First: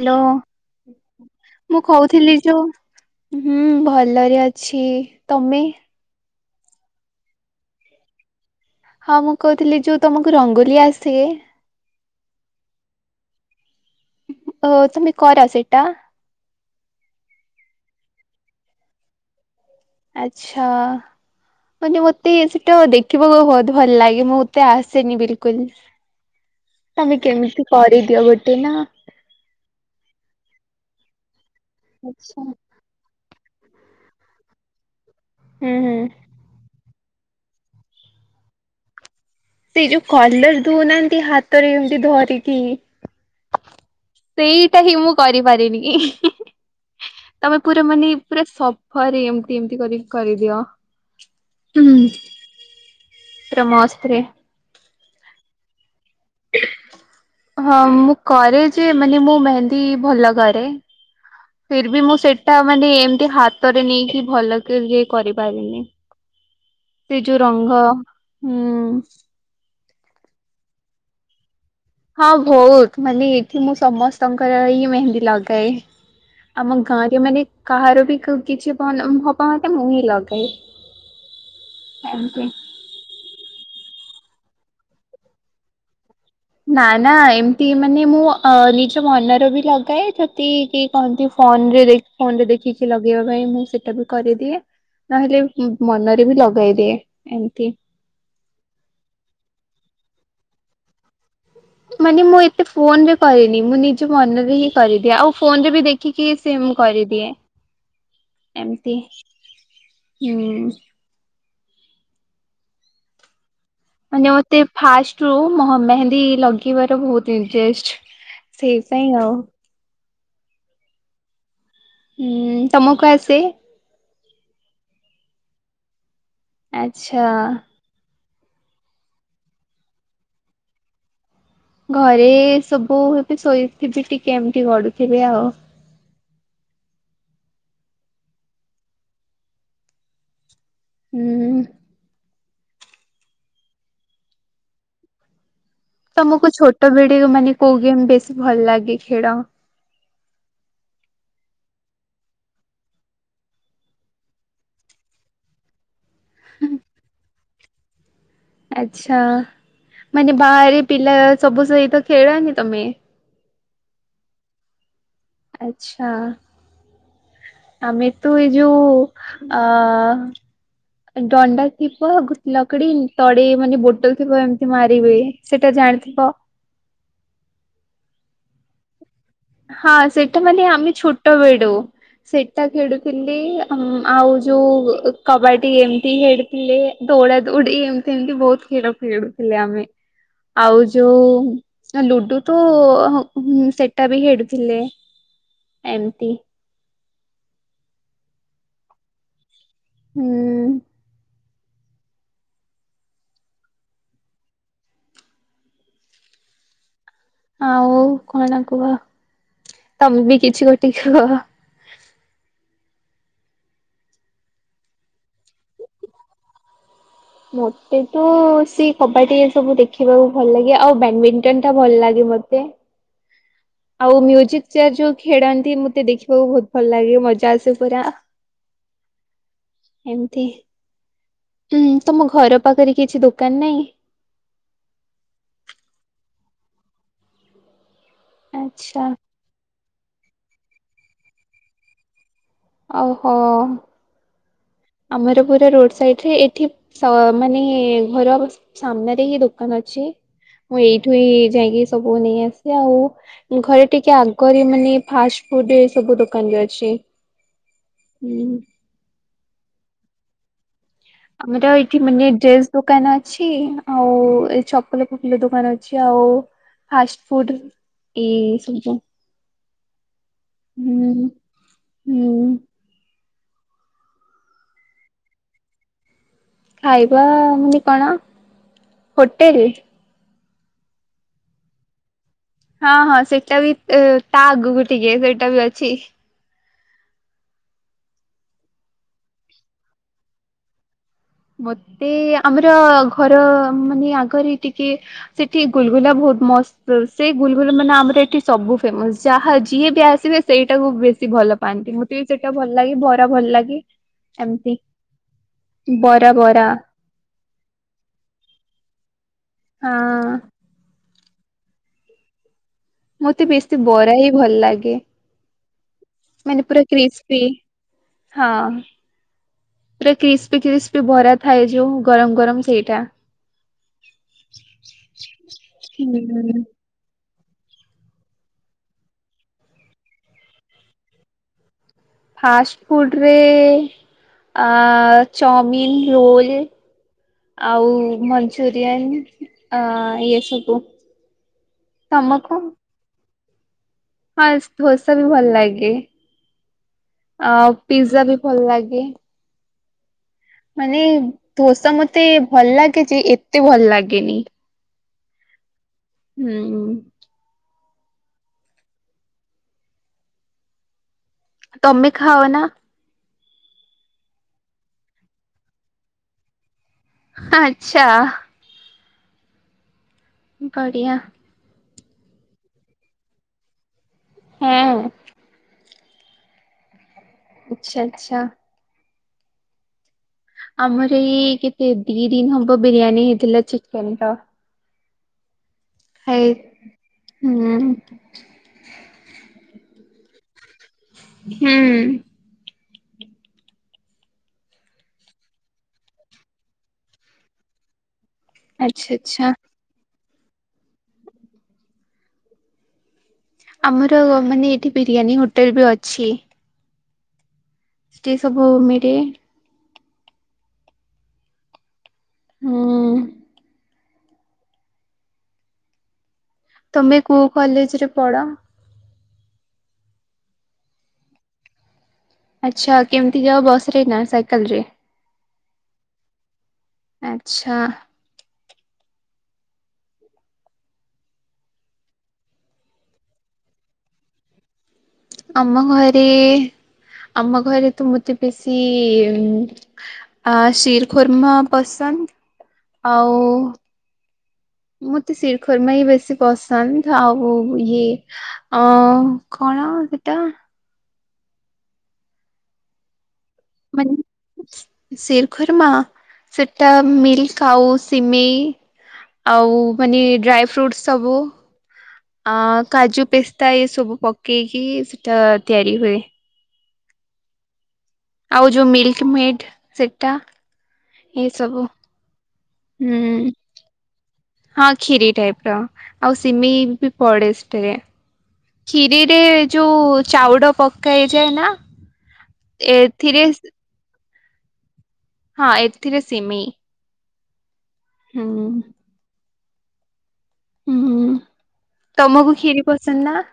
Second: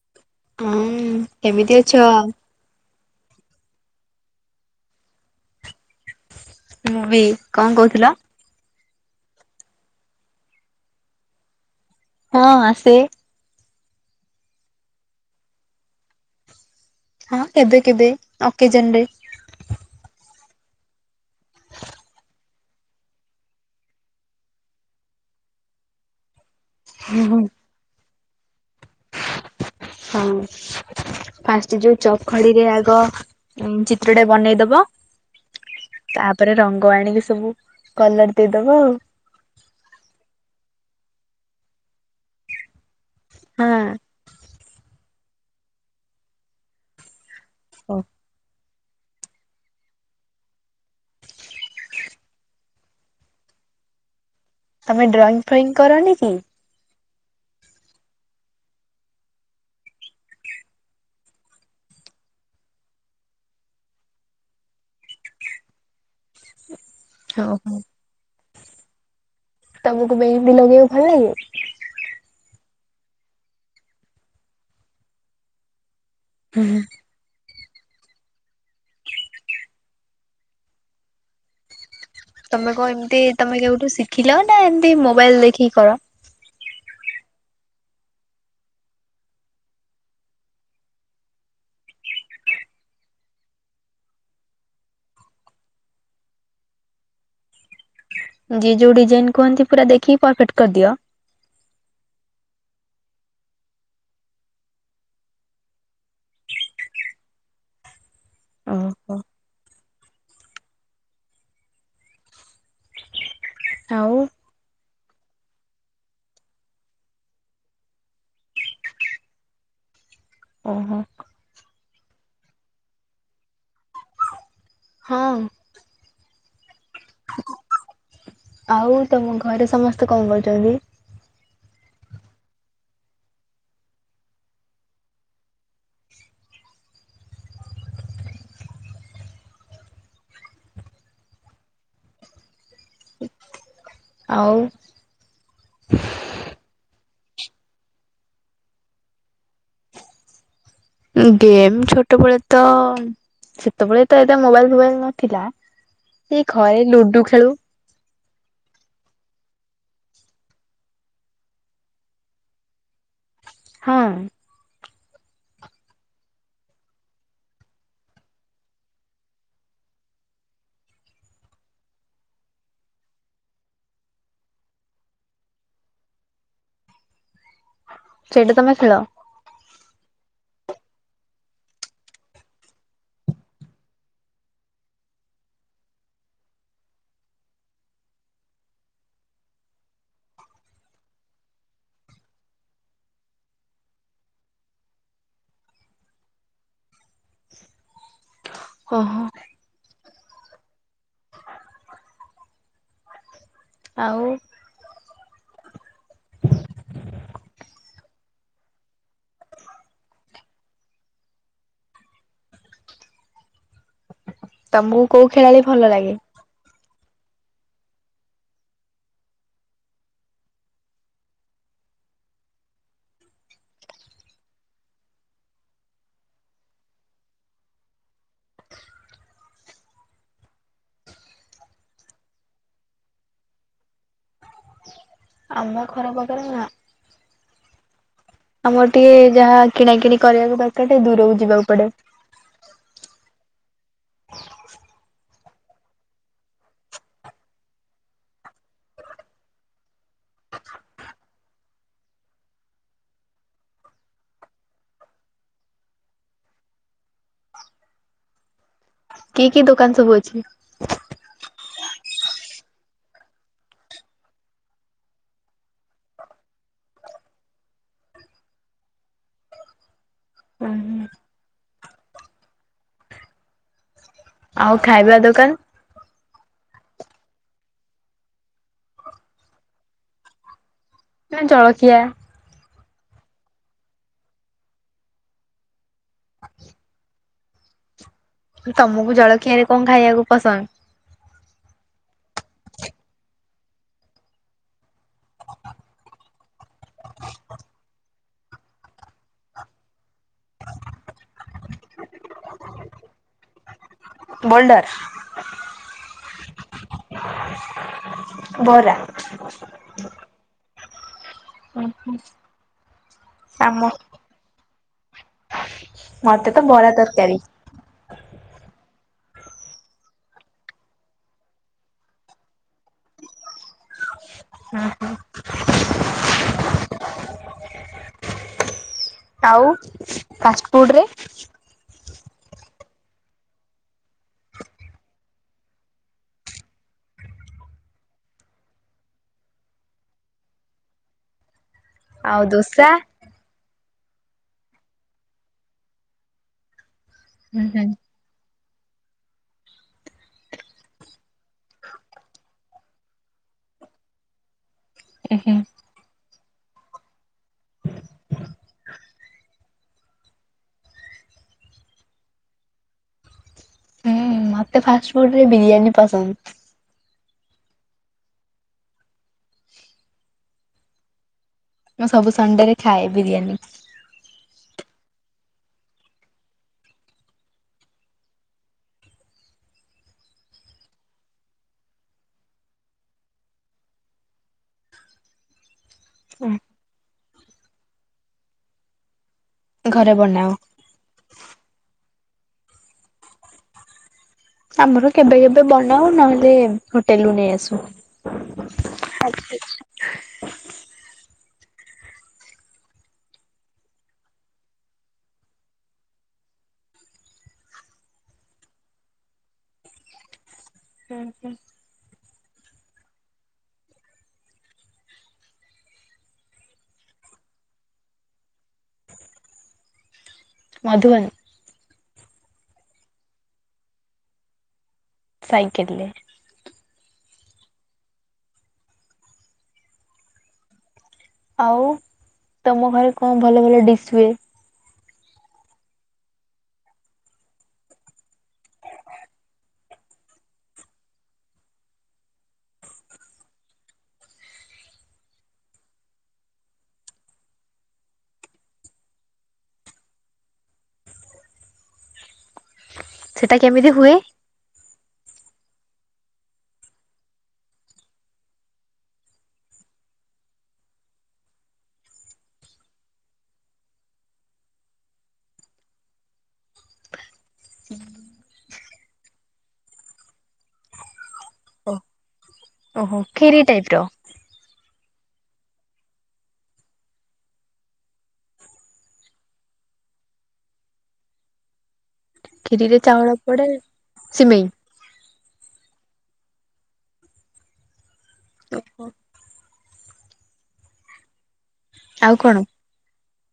Hello ହୁଁ କେମିତି ମୁଁ ଅଛ? କହୁଥିଲି ଯୋଉ ହୁଁ ଭଲରେ ଅଛି। ତମେ? ମୁଁ ବି। କଣ କହୁଥିଲ? ହଁ ମୁଁ କହୁଥିଲି ଯୋଉ ତମକୁ ରଙ୍ଗୋଲି ଆସେ? ହଁ ଆସେ। ଓ ତମେ କର ସେଇଟା? ହଁ କେବେ କେବେ ଅକେଜନରେ ଆଚ୍ଛା ମାନେ ମତେ ସେଟା ଦେଖ ବାକୁ ବହୁତ ଭଲ ଲାଗେ ମୁଁତେ ଆସେନି ବିଲକୁଲ ତମେ ହୁଁ କେମିତି କରିଦିଅ ଗୋଟେ ନା! ହଁ ଫାଷ୍ଟ ଯୋଉ ଚକ ଆଛା ଖଡିରେ ଆଗ ଉଁ ଚିତ୍ରଟା ବନେଇଦବ ହୁଁ ହୁଁ। ତାପରେ ରଙ୍ଗ ଆଣିକି ସବୁ କଲର ଦେଇଦବ ଆଉ। ସେଇ ଯୋଉ କଲର ଦଉନାହାନ୍ତି ହାତରେ ଏମିତି ଧରିକି ହଁ ସେଇଟା ହିଁ ମୁଁ କରିପାରିନି, ତମେ ପୁରା ହଁ ମାନେ ପୁରା ସବ୍ ଫରେ ଏମିତି ଏମିତି କରି କରିଦିଅ। ପୁରା ମସ୍ତ୍ ରେ ତମେ ଡ୍ରଇଂ ଫ୍ରଇଂ କରନି କି? ହଁ ମୁଁ କରେ ଯେ ମାନେ ମୁଁ ମେହେନ୍ଦୀ ଭଲ କରେ। ଫିର୍ ବି ମୁଁ ସେଇଟା ମାନେ ଏମତି ହାତରେ ନେଇକି ଭଲକିରି ଇଏ କରିପାରେନି। ସେ ଯୋଉ ଓହୋ। ରଙ୍ଗ ହୁଁ ତମକୁ ମେହେନ୍ଦି ଲଗେଇବାକୁ ଭଲ ଲାଗେ? ହଁ ଭଉତ ମାନେ ଏଇଠି ମୁଁ ସମସ୍ତଙ୍କର ଇ ମେହେନ୍ଦୀ ଲଗାଏ। ଆମ ହୁଁ। ଗାଁରେ ମାନେ କାହାର ବି କ- କିଛି ଭଲ ହବ ମାନେ ମୁଁ ହିଁ ଲଗାଏ। ଆଜ୍ଞା। ତୋମେ କଣ ଏମତି ତୋମେ କେଉଠୁ ଶିଖିଲ ନା ଏମତି ମୋବାଇଲ୍ ଦେଖିକି କର? ନା ନା ଏମତି ମାନେ ମୁଁ ଅ, ନିଜ ମନରୁ ବି ଲଗାଏ, ଯଦି କି କହନ୍ତି ଫୋନ୍ ରେ ଦେ ଫୋନ୍ ରେ ଦେଖିକି ଲଗେଇବା ପାଇଁ ମୁଁ ସେଟା ବି କରିଦିଏ। ନହେଲେ ମନରେ ବି ଲଗେଇଦିଏ ଏମତି। ଯିଏ ଯୋଉ ଡିଜାଇନ୍ କୁହନ୍ତି ପୁରା ଦେଖିକି ପରଫେକ୍ଟ କରିଦିଅ? ମାନେ ମୁଁ ଏତେ ଫୋନ୍ ରେ କହିନି, ମୁଁ ନିଜ ମନରୁ ହିଁ କରିଦିଏ। ଆଉ ଫୋନ୍ ରେ ବି ଦେ ଦେଖିକି ସେମ୍ ମୁଁ କରିଦିଏ, ଏମତି ଓହୋ। ହୁଁ,। ଆଉ ମାନେ ମୋତେ ଫାଷ୍ଟ ରୁ ମହ ମେହେନ୍ଦୀ ଲଗେଇବାର ବହୁତ ଇଣ୍ଟ୍ରେଷ୍ଟ। ସେଇପାଇଁ ଆଉ। ଓହୋ। ହୁଁ, ତୋମକୁ ଆସେ? ହଁ। ଆଚ୍ଛା। ଆଉ ତୋମ ଘରେ ସମସ୍ତେ କଣ କରୁଛନ୍ତି? ଘରେ ସବୁ ଏବେ ଶୋଇଥି [unintelligible] ଟିକେ ଏମିତି ଗଡୁଥିବେ ଆଉ। ହୁଁ। ଆଉ ତୋମକୁ ଛୋଟ ବେଡେ ମାନେ କୋଉ ଗେମ୍ ବେଶୀ ଭଲ ଲାଗେ ଖେଳ? ଗେମ୍ ଛୋଟବେଳେ ତ ସେତେବେଳେ ତ ଏତେ ମୋବାଇଲ୍ ଫୋବାଇଲ୍ ନଥିଲା ଏଇ ଘରେ ଲୁଡୁ ଖେଳୁ। ଆଚ୍ଛା ମାନେ ବାହାରେ ପିଲା ସବୁ ସହିତ ଖେଳନି ତୋମେ? ହଁ। ଆଚ୍ଛା। ଆମେ ତୁ ଏଇ ଯୋଉ ଅ, ଏ ଡଣ୍ଡା ଥିବ ଘୁ- ଲକଡି ତଡେଇ ମାନେ ବୋଟଲ୍ ଥିବ ଏମତି ମାରିବେ। ସେଟା ଜାଣିଥିବ? ସେଇଟା ତୋମେ ଖେଳ? ହଁ ସେଇଟା ମାନେ ଆମେ ଛୋଟ ବେଡୁ। ସେଇଟା ଖେଳୁଥିଲି ଆଁ, ଆଉ ଯୋଉ କବାଡି ଏମତି ଖେଡୁ ଥିଲେ, ଦୌଡା ଦୌଡି ଏମତି ଏମତି ବହୁତ ଖେଡ ଖେଳୁ ଥିଲେ ଆମେ। ଆଉ ଯୋଉ ହଁ ଲୁଡୁ ତ ଆ, ହଁ ହୁଁ, ସେ ଟା ବି ହେଡୁଥିଲେ ଏମତି। ହଁ, ହଁ। ହୁଁ। ଆଉ ଆଉ କଣ କୁହ? ତୋମେ ବି କିଛି ଗୋଟେ କୁହ? ତୋମକୁ କୋଉ ଖେଳାଳି ଭଲ ଲାଗେ? ମୋତେ ତ ସେ କବାଡି଼ ସବୁ ଦେଖିବାକୁ ଭଲ ଲାଗେ, ଆଉ ବ୍ୟାଡମିଣ୍ଟନ ଟା ଭଲ ଲାଗେ ମୋତେ। ଆଉ ମ୍ୟୁଜିକ୍ ଚେୟାର ଯୋଉ ଖେଳନ୍ତି ମୋତେ ଦେଖିବାକୁ ବହୁତ ଭଲ ଲାଗେ, ମଜା ଆସେ ପୁରା। ଏମତି, ହୁଁ, ତୋମ ଘର ପାଖରେ କିଛି ଦୋକାନ ନାହିଁ? ଆମ ଘର ପାଖରେ ନା। ଆମର ଆଚ୍ଛା ଟିକେ ଯାହା କିଣା କିିଣି କରିବାକୁ ଦରକାର ଟିକେ ଦୂରକୁ ଯିବାକୁ ପଡ଼େ। ଆଉ ହଁ। ଆମର ପୁରା ରୋଡ଼ ସାଇଟରେ ଏଠି ସ ମାନେ ଘର। ସାମ୍ନାରେ ହିଁ ଦୋକାନ ଅଛି ମୁଁ ଏଇଠୁ ଏଇ ଯାଇକି ସବୁ ନେଇ ଆସେ ଆଉ। ଘରେ ଟିକେ ଆଗରେ ମାନେ ଫାଷ୍ଟ ଫୁଡ୍ ରେ ସବୁ ଦୋକାନରେ ଅଛି। ହୁଁ। କି କି ଦୋକାନ ସବୁ ଅଛି। ଆମର ଏଇଠି ମାନେ ଡ୍ରେସ୍ ଦୋକାନ ଅଛି ଆଉ ଏ ଚପଲ ଫପଲ ଦୋକାନ ଅଛି ଆଉ। ଫାଷ୍ଟ ଫୁଡ୍ ଏଇ ସବୁ। ହୁଁ ହୁଁ। ଆଉ ଖାଇବା ଦୋକାନ। ଖାଇବା ମାନେ କଣ ହୋଟେଲ। ନା ଜଳକିଆ। ହଁ ହଁ ସେଇଟା ବି ଇ ତା ଆଗକୁ ଟିକେ ସେଇଟା ବି ଅଛି। ତମକୁ ଜଳଖିଆରେ କଣ ଖାଇବାକୁ ପସନ୍ଦ। ମୋତେ ଆମର ଘର ମାନେ ଆଗରେ ଟିକେ ସେଠି ଗୁଲଗୁଲା ବହୁତ ମସ୍ ସେଇ ଗୁଲଗୁଲ ମାନେ ଆମର ଏଠି ସବୁ ଫେମସ ଯାହା ଯିଏ ବି ଆସି ସିଏ ପା ସେଇଟାକୁ ବେଶୀ ଭଲ ପାଆନ୍ତି ମତେ ବି ସେଇଟା ଭଲ ଲାଗେ ବରା ଭଲ ଲାଗେ। ଏମିତି ବୋଲଡ଼ର। ବରା ବରା। ବରା। ହଁ। ଉଁ ହୁଁ। ମତେ ବେଶୀ ବରା ହି ଭଲ ଲାଗେ ମତେ ତ ମାନେ ପୁରା ବରା ତରକାରୀ କ୍ରିସ୍ପି। ହଁ। ପୁରା କ୍ରିସ୍ପି କ୍ରିସ୍ପି ବରା ଥାଏ ଯୋଉ ଗରମ ଗରମ ସେଇଟା। ଉଁ ହୁଁ। ଆଉ ଫାଷ୍ଟଫୁଡ଼ରେ। ଫାଷ୍ଟ ଫୁଡ଼ରେ ଆ ଚମିିନ ରୋଲ। ଆଉ ମଞ୍ଚୁରିୟାନ ଆ ଏସବୁ। ଆଉ ଦୋସା। ଫାଷ୍ଟ ଧୋସା ବି ଭଲ ଲାଗେ ହୁଁ ଆଉ ହୁଁ ପିଜା ବି ଭଲ ଲାଗେ। ମାନେ ଧୋସା ମତେ ଭଲ ଲାଗେ ଯେ ଏତେ ଭଲ ଲାଗେନି। ଉଁ ହୁଁ। ହୁଁ। [inaudible] ତମେ ଖାଅ ନା। ହୁଁ ମତେ ଫାଷ୍ଟଫୁଡ଼ ରେ ବିରିୟାନୀ ପସନ୍ଦ। ଆଚ୍ଛା। ଗଡି଼ଆ। ମୁଁ ସବୁ ସଣ୍ଡେ ରେ ଖାଏ ବିରିୟାନୀ। ହୁଁ। ଆଚ୍ଛା ଆଚ୍ଛା। ଆମର ଏଇ କେତେ ଦି ଦିନ ହବ ବିରିୟାନୀ ହେଇଥିଲା ଚିକେନର। ହାଏ ହୁଁ। ଘରେ ବନାଅ। ହୁଁ। ଆମର କେବେ କେବେ ବନାଉ ନହେଲେ ହୋଟେଲରୁ ନେଇ ଆସୁ। ଆଚଛା ଆଚ୍ଛା। ଆମର ମାନେ ଏଠି ବିରିୟାନୀ ହୋଟେଲ ବି ଅଛି। ସେଠି ସବୁ ମିଳେ। ହଁ ହଁ ହୁଁ। ତମେ କୋଉ କଲେଜ ରେ ପଢ? ମଧୁବନ। ଆଚ୍ଛା କେମିତି ଯାଅ ବସ ରେ ନା ସାଇକେଲ ରେ? ସାଇକେଲରେ। ଆଚ୍ଛା। ଆଉ ତମ ଘରେ କଣ ଭଲ ଭଲ ଡିସ୍ ହୁଏ? ଆମ ଘରେ ଆମ ଘରେ ତ ମତେ ବେଶୀ। ଆ ଶିର ଖୁର୍ମା ପସନ୍ଦ ଆଉ। ମତେ ଶିରୀଖୁର୍ମା ହି ବେଶୀ ପସନ୍ଦ ଆଉ ଇଏ ଅ କଣ ସେଟା ସେଟା କେମିତି ମାନେ ହୁଏ? ଶିରଖୁର୍ମା ସେଟା ମିଲ୍କ ଆାଉ ସିମେଇ ଆଉ ମାନେ ଡ୍ରାଇ ଫ୍ରୁଟ୍ସ ସବୁ। ଆ କାଜୁ, ପିସ୍ତା ଏସବୁ ପକେଇକି ସେଇଟା ତିଆରି ହୁଏ। ଆଉ ଯୋଉ ମିଲ୍କ ମେଡ଼ ସେଟା ଏସବୁ। ଓହୋ ଖିରି ଟାଇପ ର। ହଁ ଖିରି ଟାଇପ ର ଆଉ ସିମେଇ ବି ପଡେ ସେଥିରେ ଖିରିରେ ଯୋଉ ଚାଉଳ ପକାଇଯାଏ ନା। କ୍ଷୀରିରେ ଚାଉଳ ଏଥିରେ ପଡେ ସିମେଇ। ହଁ ଏଥିରେ ସିମେଇ। ହୁଁ। ହୁଁ ହୁଁ ଆଉ ତମକୁ କଣ କ୍ଷିରି ପସନ୍ଦ ନା?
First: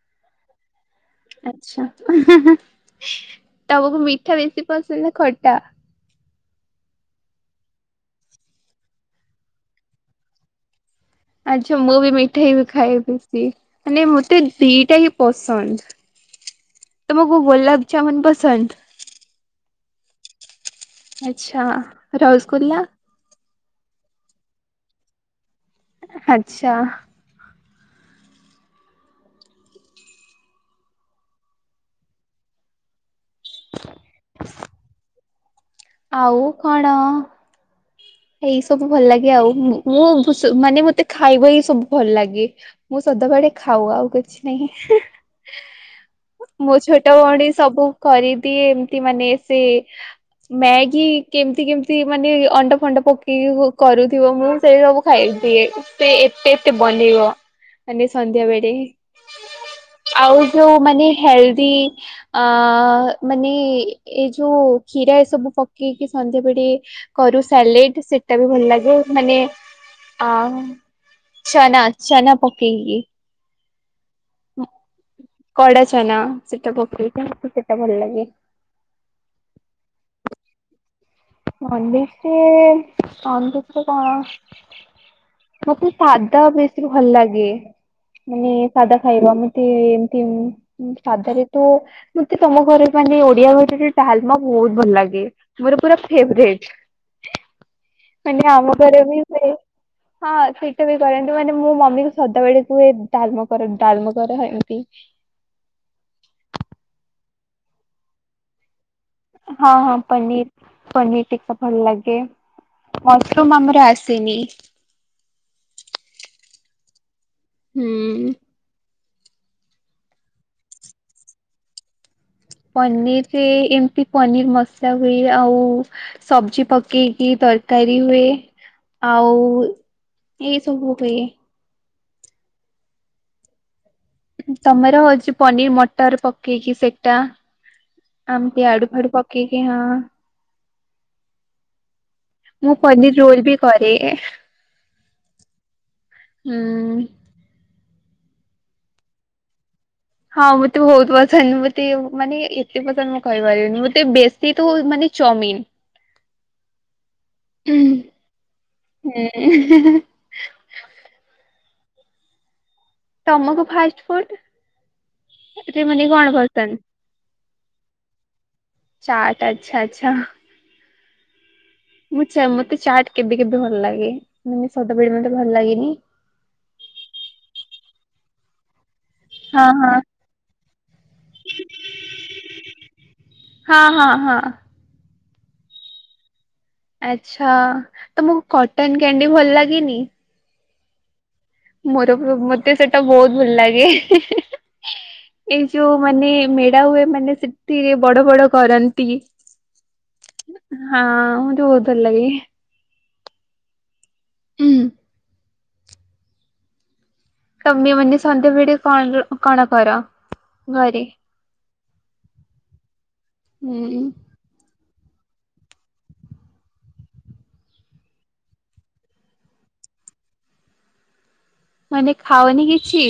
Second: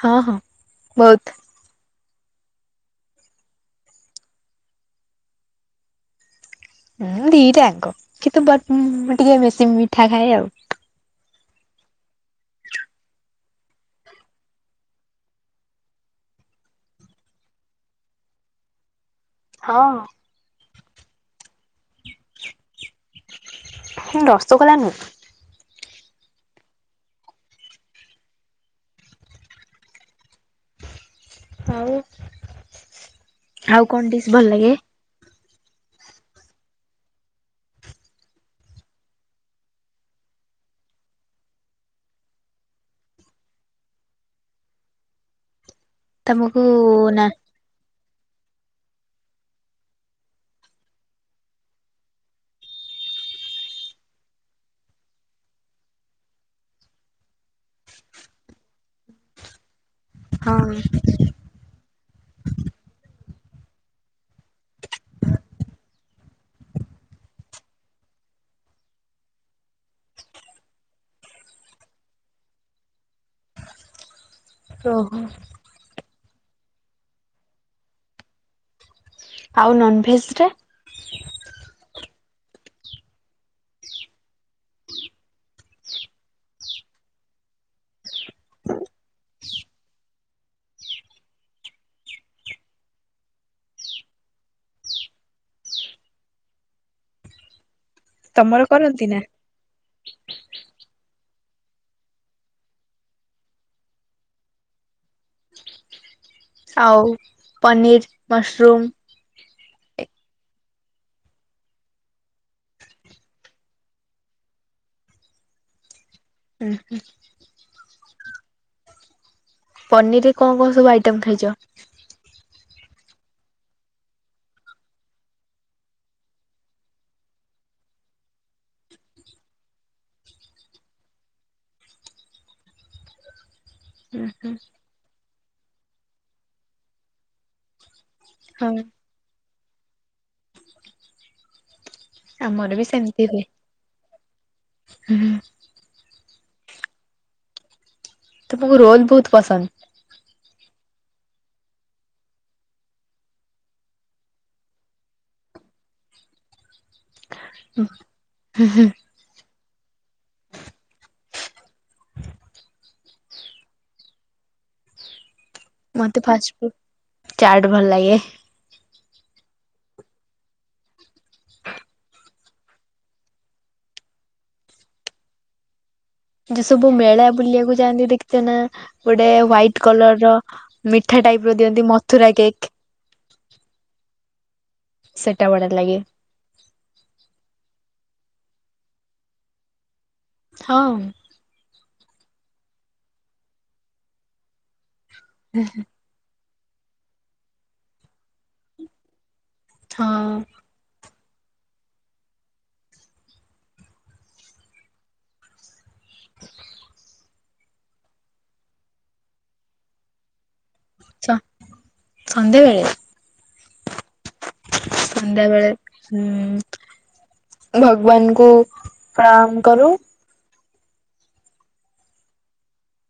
ହଁ ହଁ ବହୁତ। ଆଛା ହୁଁ ହୁଁ ହୁଁ ତମକୁ ମିଠା ବେଶୀ ପସନ୍ଦ ନା ଖଟା? ହୁଁ ଦିଟା ଜାଙ୍କ କିନ୍ତୁ ବ ମୁ ଟିକେ ବେଶୀ ମିଠା ଖାଏ ଆଉ। ଆଚ୍ଛା ମୁଁ ବି ମିଠା ହି ବ ଖାଏ ବେସିି। ମାନେ ମତେ ଦିଟା ହିଁ ପସନ୍ଦ। ତମକୁ ଗୋଲାପଜାମୁନ ପସନ୍ଦ? ହଁ। ଆଚଛା ରସଗୁଲ୍ଲା? ରସଗୋଲା ନୁହଁ। ଆଚ୍ଛା। ଆଉ ଆଉ କଣ ଡିସ୍ ଭଲ ଲାଗେ? ଆଉ କଣ। ଏଇ ସବୁ ଭଲ ଲାଗେ ଆଉ ମୁଁ ମୁ ଭୁସ ମାନେ ମତେ ଖାଇବା ହିଁ ସବୁ ଭଲ ଲାଗେ। ମୁଁ ସଦାବେଳେ ଖାଉ ଆଉ କିଛି ନାହିଁ। [inaudible] ମୋ ଛୋଟ ନା? ଭଉଣୀ ସବୁ କରିଦିଏ ଏମତି ମାନେ ସେ ମ୍ୟାଗି କେମିତି କେମତି ମାନେ ଅଣ୍ଡା ଫଣ୍ଡା ପକେଇକି କ କରୁଥିବ ମୁଁ ସେଇ ସବୁ ଖାଇ ଦିଏ ସେ ଏତେ ଏତେ ବନେଇବ। କାଲି ସନ୍ଧ୍ୟାବେେଳେ। [inaudible] ଆଉ ଯୋଉ ହଁ ମାନେ ହେଲଦି ଅ ମାନେ ଏଇ ଯୋଉ କ୍ଷୀରା ଏଇ ସବୁ ପକେଇକି ସନ୍ଧ୍ୟାବେଳେ କରୁ ସାଲେଡ ସେଟା ବି ଭଲ ଲାଗେ ମାନେ ଆଉ ଛେନା ଛେନାପକେଇିକି। ଓହୋ। କଡା ଛେନା ସେଟା ପକେଇଛି [unintelligible] ସେଟା ଭଲ ଲାଗେ। ଆଉ ନନଭେଜଟା! ନନଭେଜରେ ନନଭେଜ୍ ରେ କଣ? ମତେ ସାଦା ବେଶୀ ଭଲ ଲାଗେ। ମାନେ ସାଧା ଖାଇବା ଏମିତି ଏମିତି ସାଧାରେ ତ ମତେ ତମ ଘରେ ମାନେ ଓଡିଆ ଘରର ଡାଲମା ବହୁତ ଭଲ ଲାଗେ ମୋର ପୁରା ଫେବରେଟ ମାନେ ତମର ଆମ ଘର କରନ୍ତି ନା? ବି ସେ [unintelligible] ହଁ ସେଇଟା ବି କରନ୍ତୁ କିନ୍ତୁ ମାନେ ମୁଁ ମମି କୁ ସଦାବେଳେ କୁହେ ଡାଲମା କର ଡାଲମା କର ଏମତି। ଆଉ ପନିର, ମସରୁମ ହଁ ହଁ ପନିର ପନିର ଟିକା ଭଲ ଲାଗେ। ମସରୁମ ଆମର ଆସିନି। ଉଁ ହୁଁ। ହୁଁ। ପନିର ରେ କଣ କଣ ସବୁ ଆଇଟମ ଖାଇଛ? ପନିରରେ ଏମତି ପନିର ମସଲା ହୁଏ ଆଉ ସବଜି ପକେଇକି ତରକାରୀ ହୁଏ ଆଉ ଇଏ ସବୁ ହୁଏ। ହୁଁ ହୁଁ ତମର ହଉଛି ପନିର ମଟର ପକେଇକି ସେଇଟା। ଏମତି ହଁ ଆଡୁ ଫାଡୁ ପକେଇକି ହଁ। ଆମର ମୁଁ ବି ପନିର ରୋଲ ବି କରେ। ହୁଁ। ହୁଁ। ତମକୁ ରୋଲ ବହୁତ ପସନ୍ଦ? ହଁ ମତେ ବହୁତ ପସନ୍ଦ ମତେ ମାନେ ଏତେ ପସନ୍ଦ ମୁଁ କହିପାରିବିନି ମତେ ବେଶ୍ କିନ୍ତୁ ମାନେ ଚୌମିନ। ହୁଁ ହୁଁ। [unintelligible] ତମକୁ ଫାଷ୍ଟ ଫୁଡ଼୍? ମତେ ଫାଷ୍ଟ ଫୁଡ ଚାଟ ଭଲ ଲାଗେ। ଚାଟ୍ ଆଚ୍ଛା ଆଚ୍ଛା। ମୁଁ ଚା ମତେ ଚାଟ କେବେ କେବେ ଭଲ ଲାଗେ ମାନେ ସଦାବେଳେ ମତେ ଭଲ ଲାଗେନି। ଯେ ସବୁ ମେଳା ବୁଲିବାକୁ ଯାଆନ୍ତି ଦେଖିତ ନା! ଗୋଟେ ହଁ ହୁଆଇଟ୍ ହଁ କଲର ର ମିଠା ଟାଇପ ର ଦିଅନ୍ତି ମଥୁରା କେକ୍। ହଁ ହଁ ହଁ। ସେଟା ବଢିଆ ଲାଗେ। ଆଛା ତମକୁ କଟନ କ୍ୟାଣ୍ଡି ଭଲ ଲାଗେନି? ହଁ। ମୋର ପ ମତେ ସେଟା ବହୁତ ଭଲ ଲାଗେ ଏଇ ଯୋଉ ମାନେ ମେଡ଼ା ହୁଏ ମାନେ ସେଟି ବଡ ବଡ କରନ୍ତି। ହଁ ମତେ ବହୁତୁ ଭଲାଗେ। ଉଁ। [inaudible] ତମେ ମାନେ ସନ୍ଧ୍ୟାବେଳେ କଣର କଣ କର ଘରେ। ଛ ସନ୍ଧ୍ୟାବେଳେ ହୁଁ। ସନ୍ଧ୍ୟାବେଳେ ହୁଁ। ଭଗବାନଙ୍କୁ ପ୍ରଣାମ କରୁ। ମାନେ ଖାାଅନି କିଛି।